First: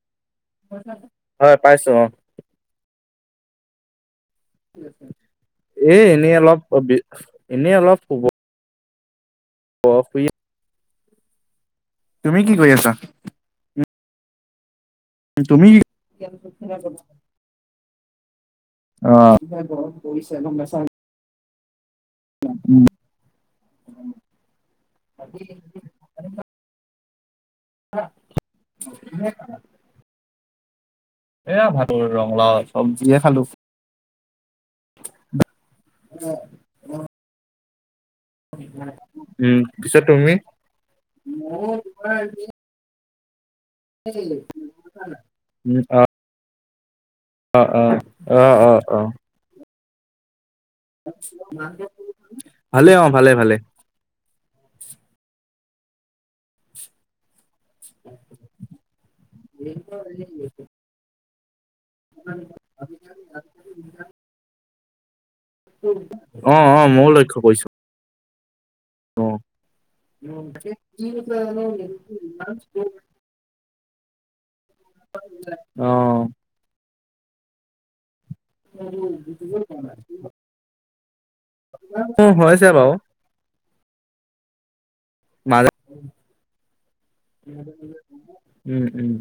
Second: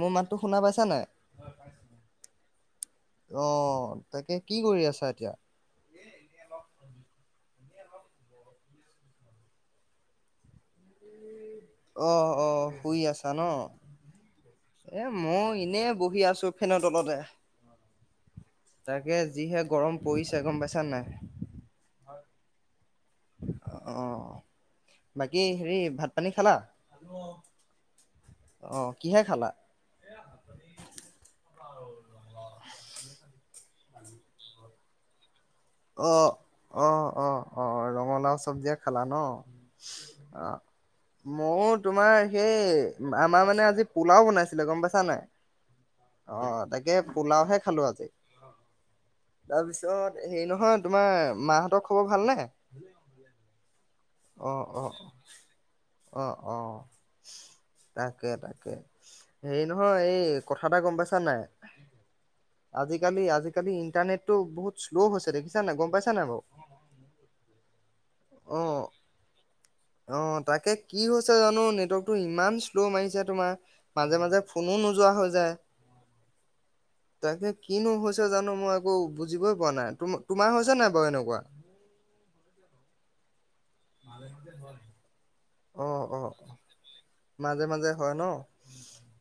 মোৰ মাতটো শুনা পাইছা নাই? হয় পাইছো অহ '। অহ '। এ এনেই অলপ অ বি এনেই অলপ শুব [unintelligible] অহ, তুমি কি অহ, কৰি শুই আছা ন। এ মই তুমি এনে বহি আছো ফেনৰ তলতে। তাকে যিহে গৰম পৰিছে গম পাইছানাই? উম। অহ, বাকী হেৰি ভাত-পানী খালা? খালো অহ '। আহ। কিহে খালা? এয়া ভাতো ৰঙালাও চবজিয়ে খালো। [inaudible] অ, অ, অ'। অ ৰঙলাও চবজিৰে খালা ন। উম পিছে তুমি ময়ো তোমাৰ সেই আমাৰ মানে আ আজি পোলাও বনাইছিলে গম পাইছা নাই। উম অ তাকে পোলাওহে অ খালো অ অ অ অ'। ত হেৰী নহয় তোমাৰ মাহঁতৰ খবৰ ভালনে? ভালে অ। ভালে, ভালে। অ, অ'। অ অ'। তাকে, তাকে। হেৰি নহয় এই কথা এটা গম পাইছা নাই? আজিকালি, আজিকালি ইন্টাৰনেটটো বহুত শ্ল হৈছে দেখি অ' অ' ময়ো লক্ষ্য কৰিছো অ! অ অ তাকে কি হৈছে জানো নেটৱৰ্কটো ইমান শ্ল' মাৰিছে তোমাৰ। মাজে মাজে, ফোনো নোযোৱা হৈ যায়। অ, তাকে কিনো হৈছে। জানো মই একো বুজিবই পৰা নাই ত তোমাৰ হৈছে নাই বাৰু এনেকুৱা। মোৰ হৈছে বাৰু [inaudible] মা অ', অ', মাজে উম উম!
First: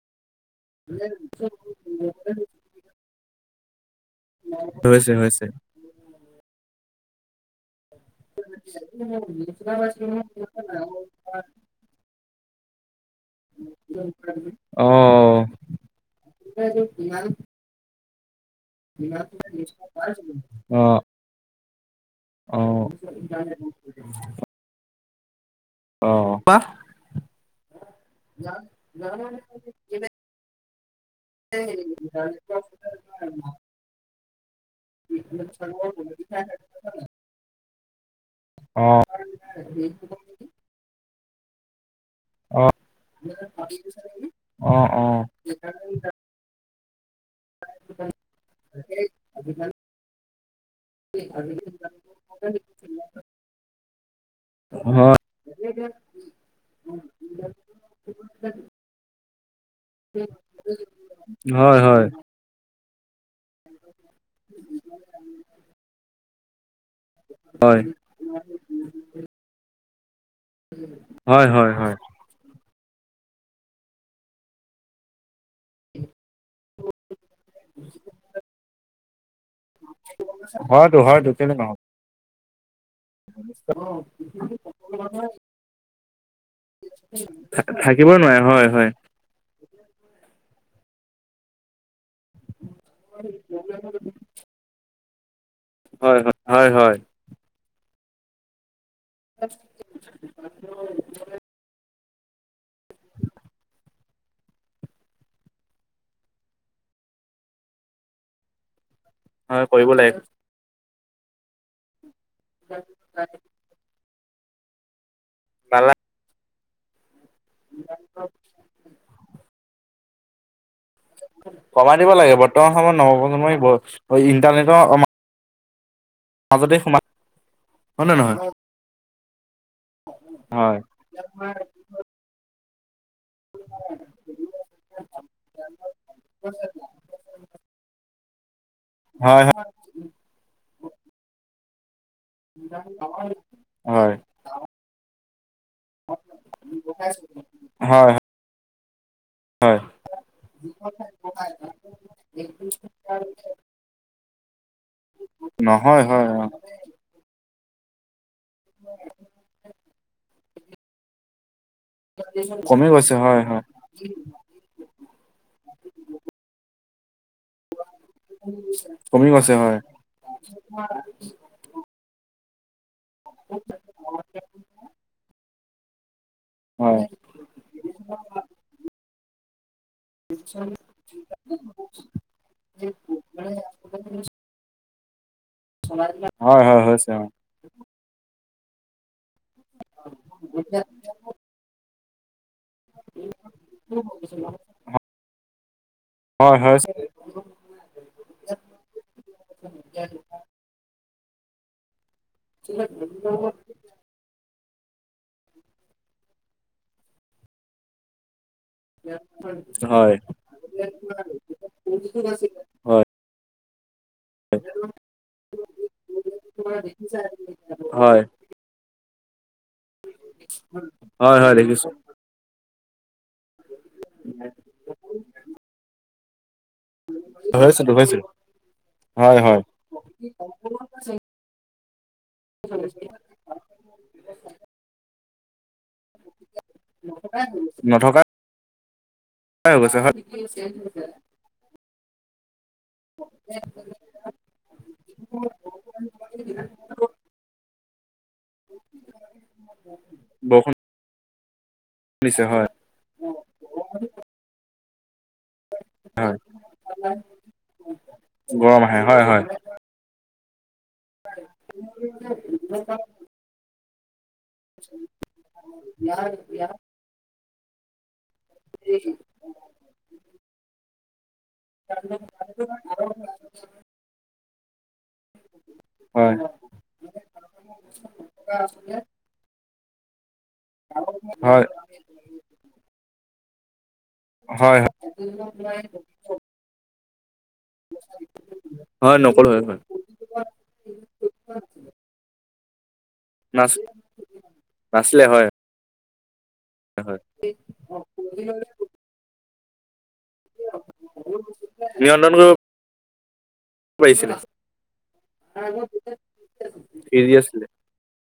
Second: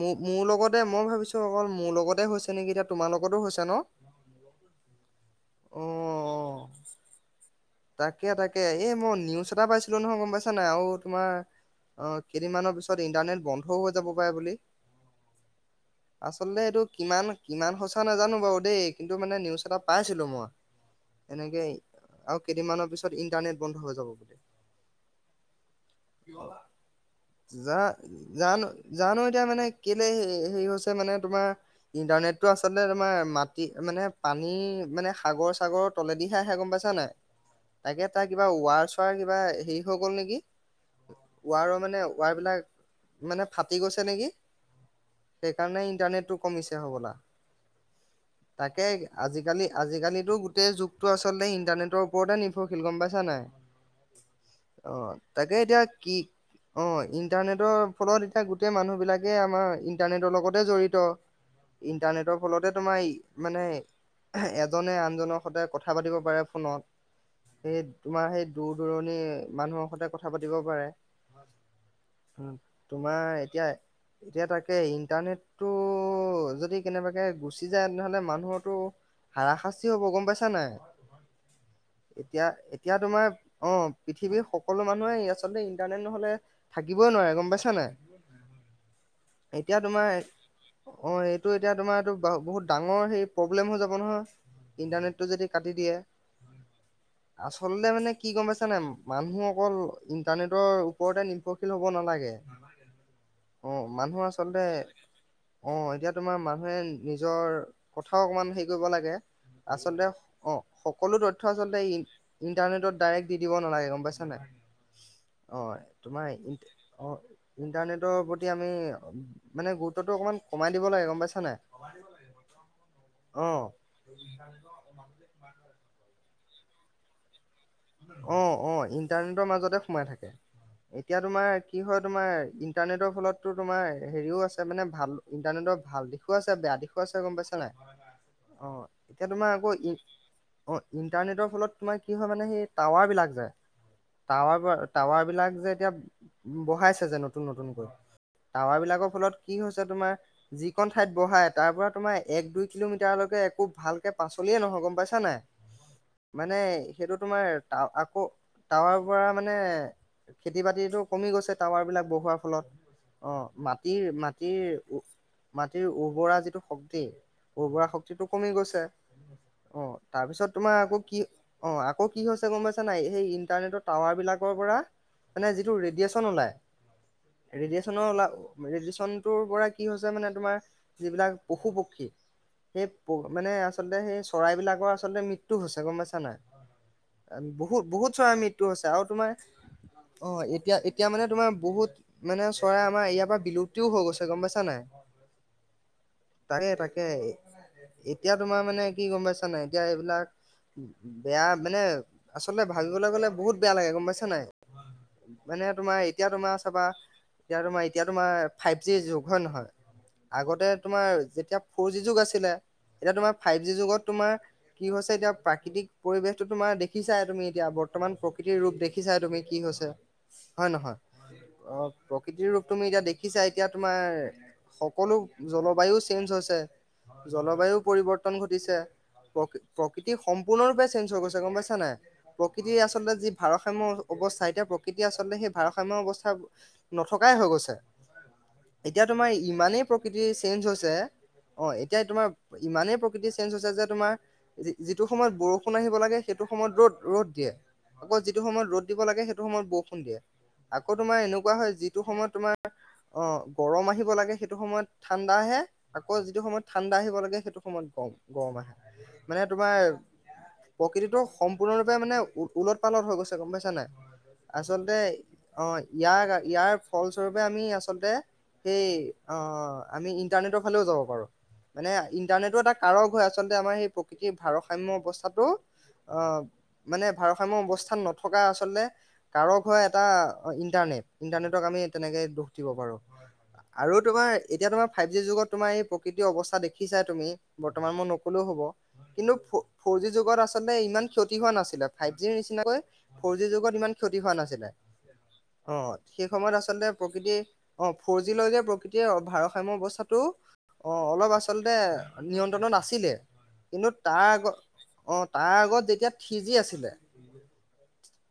মোক, মোৰ লগতে মই ভাবিছো অকল মোৰ লগতে হৈছে নেকি এতিয়া তোমাৰ লগতো হৈছে। ন হৈছে হৈছে। অ', অ'। তাকে তাকে এই মই নিউজ এটা পাইছিলো নহয় গম পাইছা নাই আৰু তোমাৰ অ মানৰ পিছ, ইণ্টাৰনেট বন্ধও হৈ যাব পাৰে বুলি অ আচলতে সেইটো কিমান কিমান সঁচা। নে নাজানো বাৰু দেই কিন্তু মানে নিউজ এটা পাইছিলো মই অ এনেকে আৰু অ কেইদিনমানৰ পিছত ইণ্টাৰনেট বন্ধ হৈ যাব বুলি। অ যা জানো জানো এতিয়া মানে কেলে হেৰি! হৈছে মানে তোমাৰ ইণ্টাৰনেটটো আচলতে তোমাৰ মাটি মানে তনি মানে সাগৰ চাগৰ তলেদিহেহে গম পাইছা নাই, তাকে [inaudible] এটা কিবা ৱাৰ অ চোৱাৰ কিবা হেৰি হৈ গ'ল নেকি। ৱাৰ মানে, ৱায়াৰ বিলাক অ মানে ফাটি গৈছে নেকি অ অ সেইকাৰণে ইণ্টাৰনেটটো কমিছে। হ'বলা, তাকে আজিকালি আজিকালি গোটেই যুগতটো আচলতে ইন্টাৰনেটৰ। গম পাইছা নাই অঁ তাকে এতিয়া কি অঁ ইন্টাৰনেটৰ ফলত এতি গোট মানুাক, তাকে আমাৰ, ইণ্টাৰনেটৰ লগতে জড়িত হয় হয় ইণ্টাৰনেটৰ ফলতে, তোমাৰ ই মানে এজনে আনজনৰ সতৈ কথা পাতিব পাৰে। ফনত সেই হয় তোমাৰ সেই, দূৰ দূৰণি মানুহৰ সতে হয় হয় হয়। তোমাৰ এতিয়া এতিয়া তাকে ইণ্টাৰনেটতটো যদি কেনেবাকে গুচি যায় তেনেহ'লে মানুহটো হাৰা খাচটি হয়তো, হয়তো কিয়নো নহয় তেতিয়া এতিয়া তোমাৰ অঁ পৃথিৱীৰ সকলো মানুহে আচলতে ইণ্টাৰনেট নহলে থাকিবই নোৱাৰে। গম পাইছ নাই। থাকিবই নোৱাৰে হয় হয় এতিয়া তোমাৰ অঁ এইটো এতিয়া তোমাৰ এইটো বহুত ডাঙৰ সেই প্ৰব্লেম হৈ যাব নহয় ইণ্টাৰনেট তটো যদি কাটি দিয়ে হয় হয় হয় হয় আচলতে মানে কি হয় গম পাইছানে নাই মানুহ অকল ইণ্টাৰনেটৰ ওপৰতে নিৰ্ভৰশীল হ'ব। [inaudible] অ মানুহ আচলতে অ এতিয়া তোমাৰ মানুহে নিজৰ কথাও অকমান হেৰি কৰিব লাগে হয় কৰিব আচলতে লাগে অ সকলোত উঠচলতে আহ [inaudible] ইণ্টানেটত ডাইৰেক্ দি দিব নালাগে। গম পাইছানে চানয় অ' নালা তোমাৰ অ' ইণ্টাৰনেটৰ প্ৰতি আমি মানে গুৰুত্ব অকমান কমাই দিব লাগে গম পাইছা নাই কমাই দিব লাগে। বৰ্তমান সময়ত অ নৱপ্ৰজন্মই ইণ্টাৰনেটৰ মাজতে সোমাই হয় নে নহয় অ অ ইণ্টাৰনেটৰ মাজতে সোমাই থাকে। হয় এতিয়া তোমাৰ কি হয় তোমাৰ ইণ্টাৰনেটত ফোনত তো তোমাৰ হেৰিও আছে মানে, ভাল ইণ্টাৰনেটৰ ভাল দিশো আছে বেয়া দিশো আছে গম পাইছা নে নাই। অ এতিয়া তোমাৰ আকৌ ই অ ইণ্টাৰনেটৰ ফলত [unintelligible] কি হয় মানে সেই টাৱাৰ বিলাক টাৱাৰ হয় টাৱাৰৰ টাৱাৰবিলাক যে এতিয়া বহাইছে যে নতুন নতুনকৈ হয় হয় টাৱাৰ বিলাকৰ ফলত কি হয় হৈছে তোমাৰ যিকন ঠাইত বহাই তাৰ পৰা তোমাৰ এক দুই কিলোমিটাৰলৈকে একো ভালকে পাচলিয়ে নহয় গম পাইছা নাই নহয় হয় অ মানে সেইটো তোমাৰ আকৌ তাৱাৰ পৰা মানে খেতি বাতিটো কমি গৈছে টাৱাৰ বিলাক বহোৱাৰ ফলত কমি গৈছে হয় অঁ হয় মাটিৰ মাটিৰ মাটিৰ উৰ্বৰা যিটো শক্তি [unintelligible] উৰ্বৰা শক্তিটো কমি গৈছে কমি গৈছে হয় অঁ তাৰ পিছত তোমাৰ আকৌ কি অঁ আকৌ কি হৈছে [unintelligible] সেই ইণ্টাৰনেটৰ টাৱাৰ বিলাকৰ পৰা মানে যি- যিটো ৰেডিয়েচন উলায় হয় ৰেডিয়েচন ওলাল ৰেডিয়েচন [unintelligible] কি হৈছে মানে তোমাৰ যিবিলাক পশু-পক্ষী, সেই প মানে আচলতে সেই চৰাইবলাকৰ আচলতে [unintelligible] পাইছা নাই হয়-হয়-হয়। বহুত, বহুত চৰাই আমি টো হৈছে আৰু তোমাৰ অ' এতিয়া, এতিয়া মানে তোমাৰ বহুত মানে আ চৰাই আমাৰ ইয়াৰ পৰা বিলুপ্তিও হৈ গৈছে গম পাইছা নাই, হয় তাকে হয় তাকে এতিয়া তোমাৰ মানে কি গম পাইছা নাই এতিয়া এইবিলাক বেয়া। মানে। আচলতে ভাবিবলৈ গ'লে বহুত বেয়া লাগে গম পাইছা নাই। মানে তোমাৰ এতিয়া তোমাৰ চাবা, এতিয়া তোমাৰ, এতিয়া তোমাৰ ফাইভ জি যুগ হয়-নহয় হয় আগতে তোমাৰ যেতিয়া ফৰ জি যুগ আছিলে, হয় এতিয়া তোমাৰ ফাইভ জি যুগত তোমাৰ কি হৈছে এতিয়া প্ৰাকৃতিক পৰিৱেশ তোমাৰ দেখিছাই তুমি এতিয়া বৰ্তমান হয় প্ৰকৃতিৰ ৰূপ দেখি দেখিছা তুমি। কি হৈছে হয়, নহয় হয় হয় দেখিছো অ' প্ৰকৃতিৰ তুমি যে দে দেখিছা এতিয়া তোমাৰ সকলো জলবায়ু চেঞ্জ হৈছে। জলবায়ু হৈছেতো হৈছে পৰিৱৰ্তন ঘটিছে হয় হয় প্ৰ-প্ৰকৃতি সম্পূৰ্ণৰূপে চেঞ্জ হৈ গৈছে। গম পাইছা নাই প্ৰকৃতিৰ আচলতে যি ভাৰসাম্য অৱস্থা এতিয়া প্ৰকৃতি আচলতে সেই ভাৰসাম্য অৱস্থা নথকাই হৈ গৈছে, নথকা এতিয়া তোমাৰ হৈ ইমানেই গৈছে হয় প্ৰকৃতি চেঞ্জ হৈছে অ' এতিয়া তোমাৰ ইমানেই প্ৰকৃতি চেঞ্জ হৈছে যে তোমাৰ যিটো সময়ত বৰষুণ আহিব লাগে সেইটো সময়ত ৰ'দ-ৰ'দ দিয়ে আকৌ, যিটো সময়ত ৰ'দ দিব লাগে সেইটো সময়ত বৰষুণ দিয়ে বৰষুণ আকৌ তোমাৰ এনেকুৱা হয়, যিটো সময়ত দিছে তোমাৰ হয় অ' গৰম আহিব লাগে সেইটো সময়ত সময়ত ঠাণ্ডা আহে আকৌ হয় যিটো সময়ত ঠাণ্ডা আহিব লাগে সেইটো সময়ত গৰম, গৰম আহে মানে তোমাৰ ক সিটো সম্পূৰ্ণৰূপে মানে উলট-পালত হৈ গৈছে গম পাইছ নাই। আচলতে অ' ইয়াৰ-ইয়াৰ ফলস্বৰূপে আমি আচলতে সেই অ' আমি ইণ্টাৰনেটৰ ফালেও যাও বাৰ মানে ইণ্টাৰনেটো এটা কাৰক হয় আচলতে আমাৰ সেই প্ৰকৃতিৰ ভাৰসাম্য অৱস্থাটো হয় আহ, মানে ভাৰসাম্য অৱস্থাত নথকা আচলতে কাৰক হয় এটা ইণ্টাৰনেট, হয় ইণ্টাৰনেটক আমি তেনেকে দুখ দিব পাৰো। আৰু তোমাৰ এতিয়া হয় তোমাৰ ফাইভ জি যুগত তোমাৰ এই প্ৰকৃৃত অৱস্থা দেখিছা তুমি বৰ্তমান মোৰ নকলেও হ'ব হয় কিন্তু নকলো হয় হয় ফৰ জি যুগত আ ইমান ক্ষতি হোৱা নাছিলে, ফাইভ জি চিনাকৈ ফৰ জি যুগত নাচ ইমান ক্ষতি হোৱা নাছিলে, নাছিলে হয় অ। সেই সময়ত আচলতে হয় প্ৰকৃতি অ ফৰ জি লৈ যে প্ৰকৃতিৰ ভাৰ- সময় বৱস্থাত টো, অ অলপ আচলতে নিয়ন্ত্ৰণ কৰিব নিয়ন্ত্ৰণত আছিলে, কিন্তু তাৰ পাৰিছিল আগত, অ তাৰ আগত যেতিয়া থ্ৰি জি আছিলে ফ্ৰী আছিলে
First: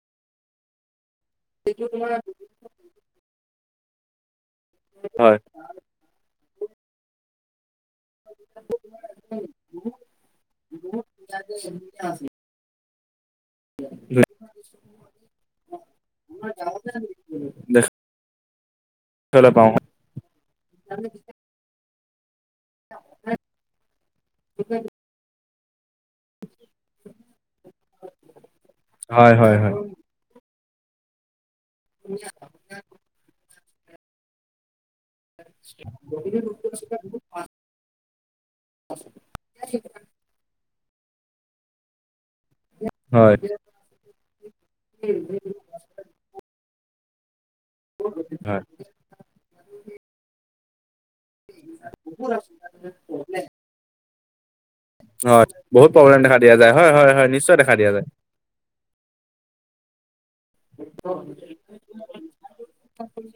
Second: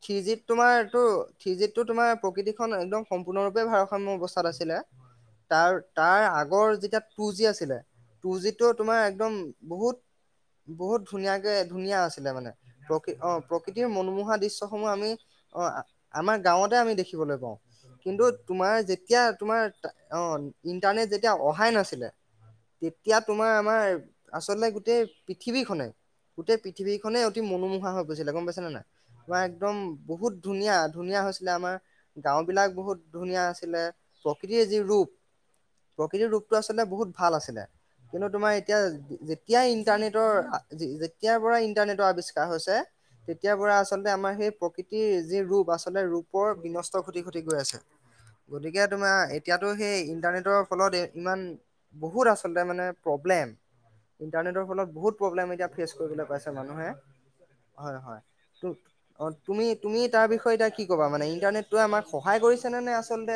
থ্ৰি জিত তোমাৰ এইটো থ্ৰি জিত টো তোমাৰ প্ৰকৃতিখন একদম সম্পূৰ্ণৰূপে ভাৰ সময় ব্যৱ আছিলে, হয় তাৰ তাৰ আগৰ যেতিয়া টু জি আছিলে টু জিটো তোমাৰ একদম বহুত বহুত ধুনীয়াকে আছিলে মানে প্ৰকি অ। প্ৰকৃতিৰ মনোমোহা দৃশ্যসমূহ আমি অ আমাৰ গাঁৱতে আমি দেখিবলৈ পাওঁ, কিন্তু তোমাৰ যেতিয়া দেখিবলৈ তোমাৰ পাওঁ অ ইণ্টাৰনেট যেতিয়া অহাই নাছিলে তেতিয়া তোমাৰ আমাৰ আচলতে গোটেই টিভিখনে গোটেই থিৱীখনে অতি মনোমোহা হৈ গৈছিলে গম পাইছে নে নাই হয় মই হয় হয় একদম বহুত ধুনীয়া, ধুনীয়া হৈছে। আছিলে আমাৰ গাওঁ বিলাক বহুত ধুনীয়া আছে আছিলে প্ৰকৃতিৰ যি ৰূপ প্ৰকৃতিৰ ৰূপটো আচলতে বহুত ভাল আছিলে কিন্তু তোমাৰ এতিয়া যেতিয়াই ইন্টাৰনেটৰ [unintelligible] এতিয়া পৰা ইন্টাৰনেটৰ আৱিষ্কাৰ হৈছে। হয় তেতিয়াৰ পৰা আচলতে আমাৰ সেই প্ৰকৃতিৰ যি ৰূপ আচলতে ৰূপৰ বিনষ্ট [unintelligible] হো আছে হয় গতিকে তোমাৰ এতিয়াতো সেই ইণ্টাৰনেটৰ ফলদে ইমান বহুত আচলতে মানে প্ৰব্লেম। ইণ্টাৰনেটৰ ফলত। বহু হয় তপ্ৰব্লেম এতিয়া বহুত টো প্ৰব্লেম বোলে দেখা পাইছে দিয়া যায় মানুহে হয় হয় হয় নিশ্চয় দেখা দিয়া হয় যায় হয় অ তুমি তুমি তাৰ বিষয়ে এতিয়া কি কবা মানে ইণ্টাৰনেটতো এ আমাক সহায় কৰিছে নে নে আচলতে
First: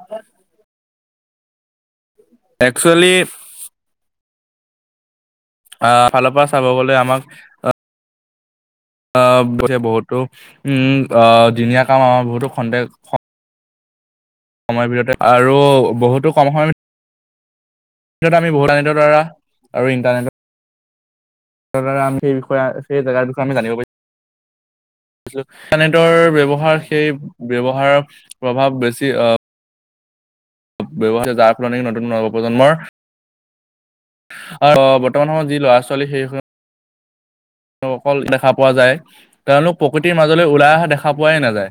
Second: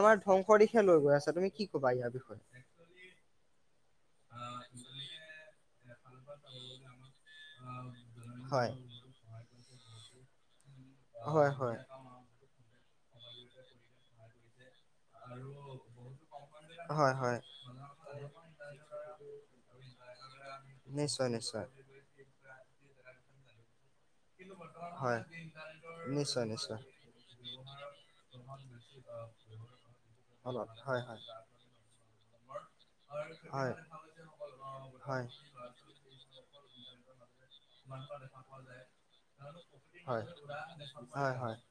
আমাৰ ধ্বংস দিশে লৈ গৈ আছে। ত আপুনি কি কবা ইয়াৰ বিষয়। একচুৱেলি [unintelligible] আহ ফালৰ পৰা চাব গলে আমাক আহ। হয়। আ ব বহুতো উম অ হয় হয় দিনীয়া কাম আমাৰ বহুতো সন্দেহ। সময়ৰ ভিতৰতে আৰু বহুতো কম সময় হয় হয় [unintelligible] দ্বাৰা আৰু ইণ্টাৰনেটত নিশ্চয় নিশ্চয় সেইবাবে আমি বিষয়ে এই জাগাটো কাৰণে জানিব পাৰি হয় ইন্টাৰনেটতটৰ নিশ্চয় ব্যৱহাৰ নিশ্চয় সেই ব্যৱহাৰৰ প্ৰভাৱ বেছি অলপ হয় ব্যয়ৱাৰ হয় হৈছে যাৰ ফলনি নতুন নৱপ্ৰজন্মৰ হয় অঁ হয় বৰ্তমান সময়ত যি ল'ৰা ছোৱালী সেই তেওঁ অকল দেখা পোৱা যায়। তেওঁলোক প্ৰকৃতিৰ মাজলৈ ওলাই অহা দেখা পোৱাই হয় নাযায়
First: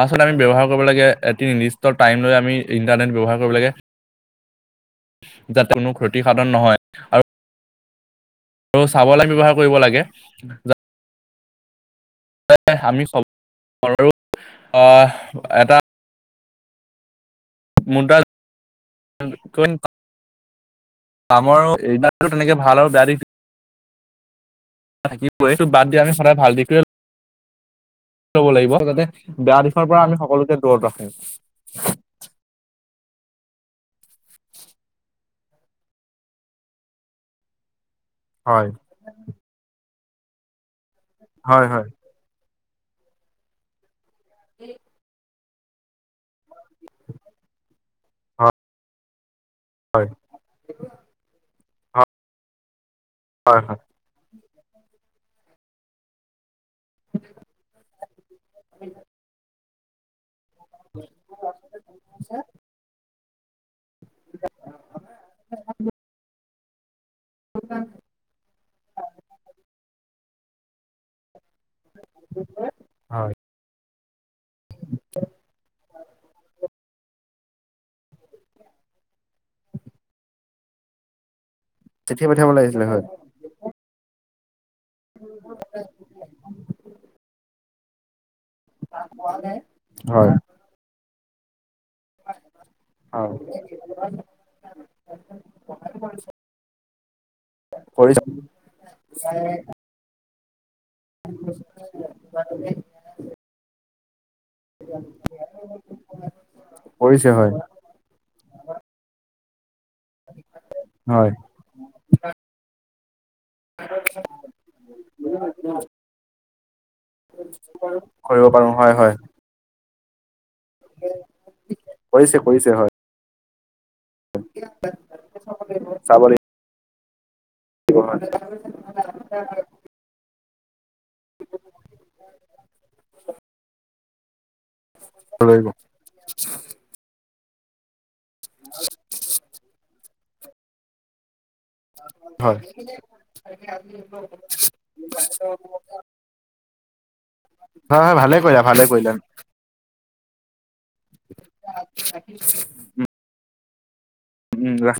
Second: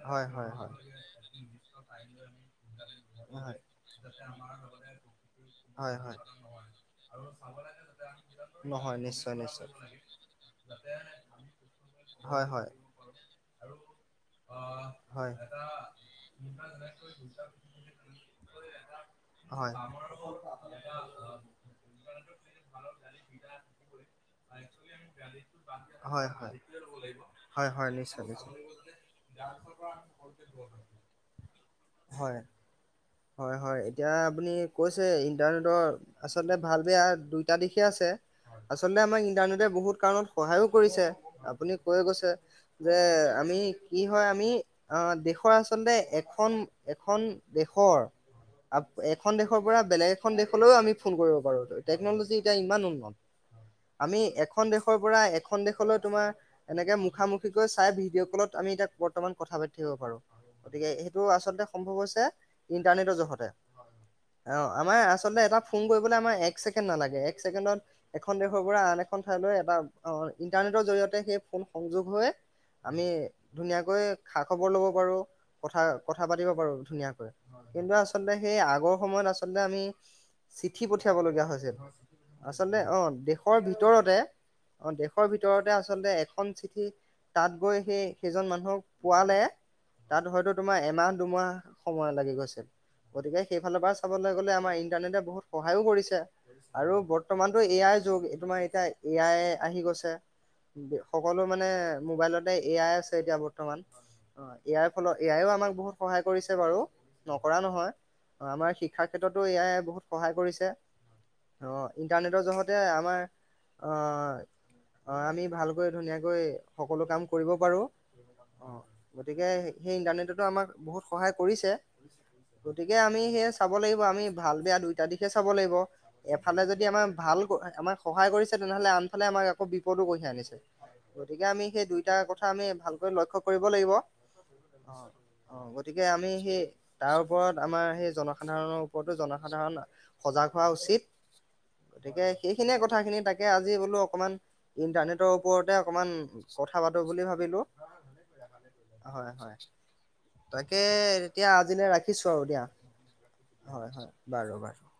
আচলতে আমি ব্যৱহাৰ কৰিব লাগে এটি নিৰ্দিষ্ট টাইম লৈ আমি হয় ইণ্টাৰনেট ব্যৱহাৰ কৰিব লাগে হয় যাতে কোনো ক্ষতি সাধন নহয় হয় আৰু নহয় চাবলৈ নিশ্চয় ব্যৱহাৰ নিশ্চয় কৰিব লাগে। যা হয় এ হয় আমি হয় ছবৰোএটা [inaudible] [unintelligible] হয় তেনেকে ভাল আৰু বেয়া দিশ এইটো বাদ দিয়া আমি হয় হয় সদায় ভাল হয় দি হয় হয় নিশ্চয় লব নিশ্চয় লাগিব যাতে বেয়া দিশৰ পৰা আমি সকলোকে দূৰত ৰাখো। হয় হয় হয়, এতিয়া আপুনি কৈছে ইণ্টাৰনেটৰ আচলতে ভাল বেয়া দুইটা দিশ ঠিকে আছে হয় আচলতে ইন্টাৰনেটতে বহুত কাৰণত সহায় কৰিছে। হয় আপুনি হয় কৈ গৈছে। যে আমি কি হয় আমি অঁ দেখো আচলতে এখন দেশৰ হয় এখন দেশৰ পৰা বেলেগ হয় এখন দেশলৈয়ও আমি ফোন কৰিব পাৰোঁ টেকনলজি এতিয়া ইমান উন্নত। হয় হয় আমি এখন দেশৰ পৰা এখন দেশলৈ তোমাৰ এনেকে মুখামুখিকৈ চাই ভিডিঅ' কলত আমি এতিয়া বৰ্তমান কথা পাতিম। পঠিয়াব পাৰো গতিকে সেইটো আচলতে সম্ভৱ হৈছে ইণ্টাৰনেটৰ জহত হয় অঁ আমাৰ আচলতে এটা ফোন কৰিবলৈ আমাৰ এক এক ছেকেণ্ড নালাগে একছেকেণ্ডত এখন দেশৰ পৰা আন এখন বা অঃ ইণ্টাৰনেটৰ জৰিয়তে সেই সংযোগ হৈ আমি হয় ধুনীয়াকৈ খা খবৰ লব পাৰো কথা কথা পাতিব পাৰো ধুনীয়াকৈ কিন্তু আচলতে সেই আগৰ সময়ত আচলতে আমি চিঠি পঠিয়াব লগীয়া হৈছিল চিঠি পঠিয়াব আচলতে লাগিছিলে অঁ হয় দেশৰ ভিতৰত হেঁ দেশৰ ভিতৰতে আচলতে এখন চিঠি তাত গৈ সেই কেইজন মানুহক পোৱালে তাত হয় হয়তো তোমাৰ এমাহ তোমাৰ সময় লাগি গৈছিল হয় গতিকে সেইফালৰ পৰা চাবলৈ গলে আমাৰ ইন্টাৰনেটে বহুত সহায়ো কৰিছে আৰু বৰ বৰ্তমানটো এ আইৰ কৰিছে যুগ তোমাৰ এতিয়া এ আই আহি গৈছে [inaudible] সকলো মানে মোবাইলতে এ আই আছে এতিয়া বৰ্তমান ইয়াৰ ফলত এ আই আমাক বহুত সহায় কৰিছে বাৰু কৰিছে হয় নকৰা নহয় অঁ আমাৰ শিক্ষাৰ ক্ষেত্ৰত এ আই বহুতো সহায় কৰিছে হয় অ' ইণ্টাৰনেটৰ জহতে আমাৰ [inaudible] অ' অ' আমি ভালকৈ ধুনীয়াকৈ সকলো কাম কৰিব পাৰো কৰিব পাৰো অঁ হয় হয় গতিকে সেই ইণ্টাৰনেটৰ আমাক বহুত সহায় কৰিছে কৰিছে কৰিছে হয় গতিকে আমি সেয়ে চাব লাগিব আমি ভাল বেয়া দুইটা দিশে চাব লাগিব চাব লাগিব এফালে যদি আমাৰ ভাল আমাক হয় সহায় কৰিছে তেনেহলে আনফালে আমক বিপদো কঢ়িয়াই আ ছে গতিকে আমি সেই দুইটা কথা আমি ভালকৈ লক্ষ্য কৰিব লাগিব। অ অ গতিকে আমি সেই তাৰ, ওপৰত আমাৰ সেই জন, সাধাৰণৰ ওপৰতো জনসাধাৰণ সজাগ হোৱা উচিত। গতিকে হয় সেইখিনিয়ে কথা খিনি তাক, আজি বোলো অকমান ইন্টাৰনেটৰ ওপৰতে অকমান কথা পাতো বুলি ভাবিলো হয় ভালে কৰিলা ভালে কৰিলা হয় হয়। তাকে এতিয়া আজিলে ৰাখিছো আৰু দিয়া। হয় হয়! বাৰু উম বাৰু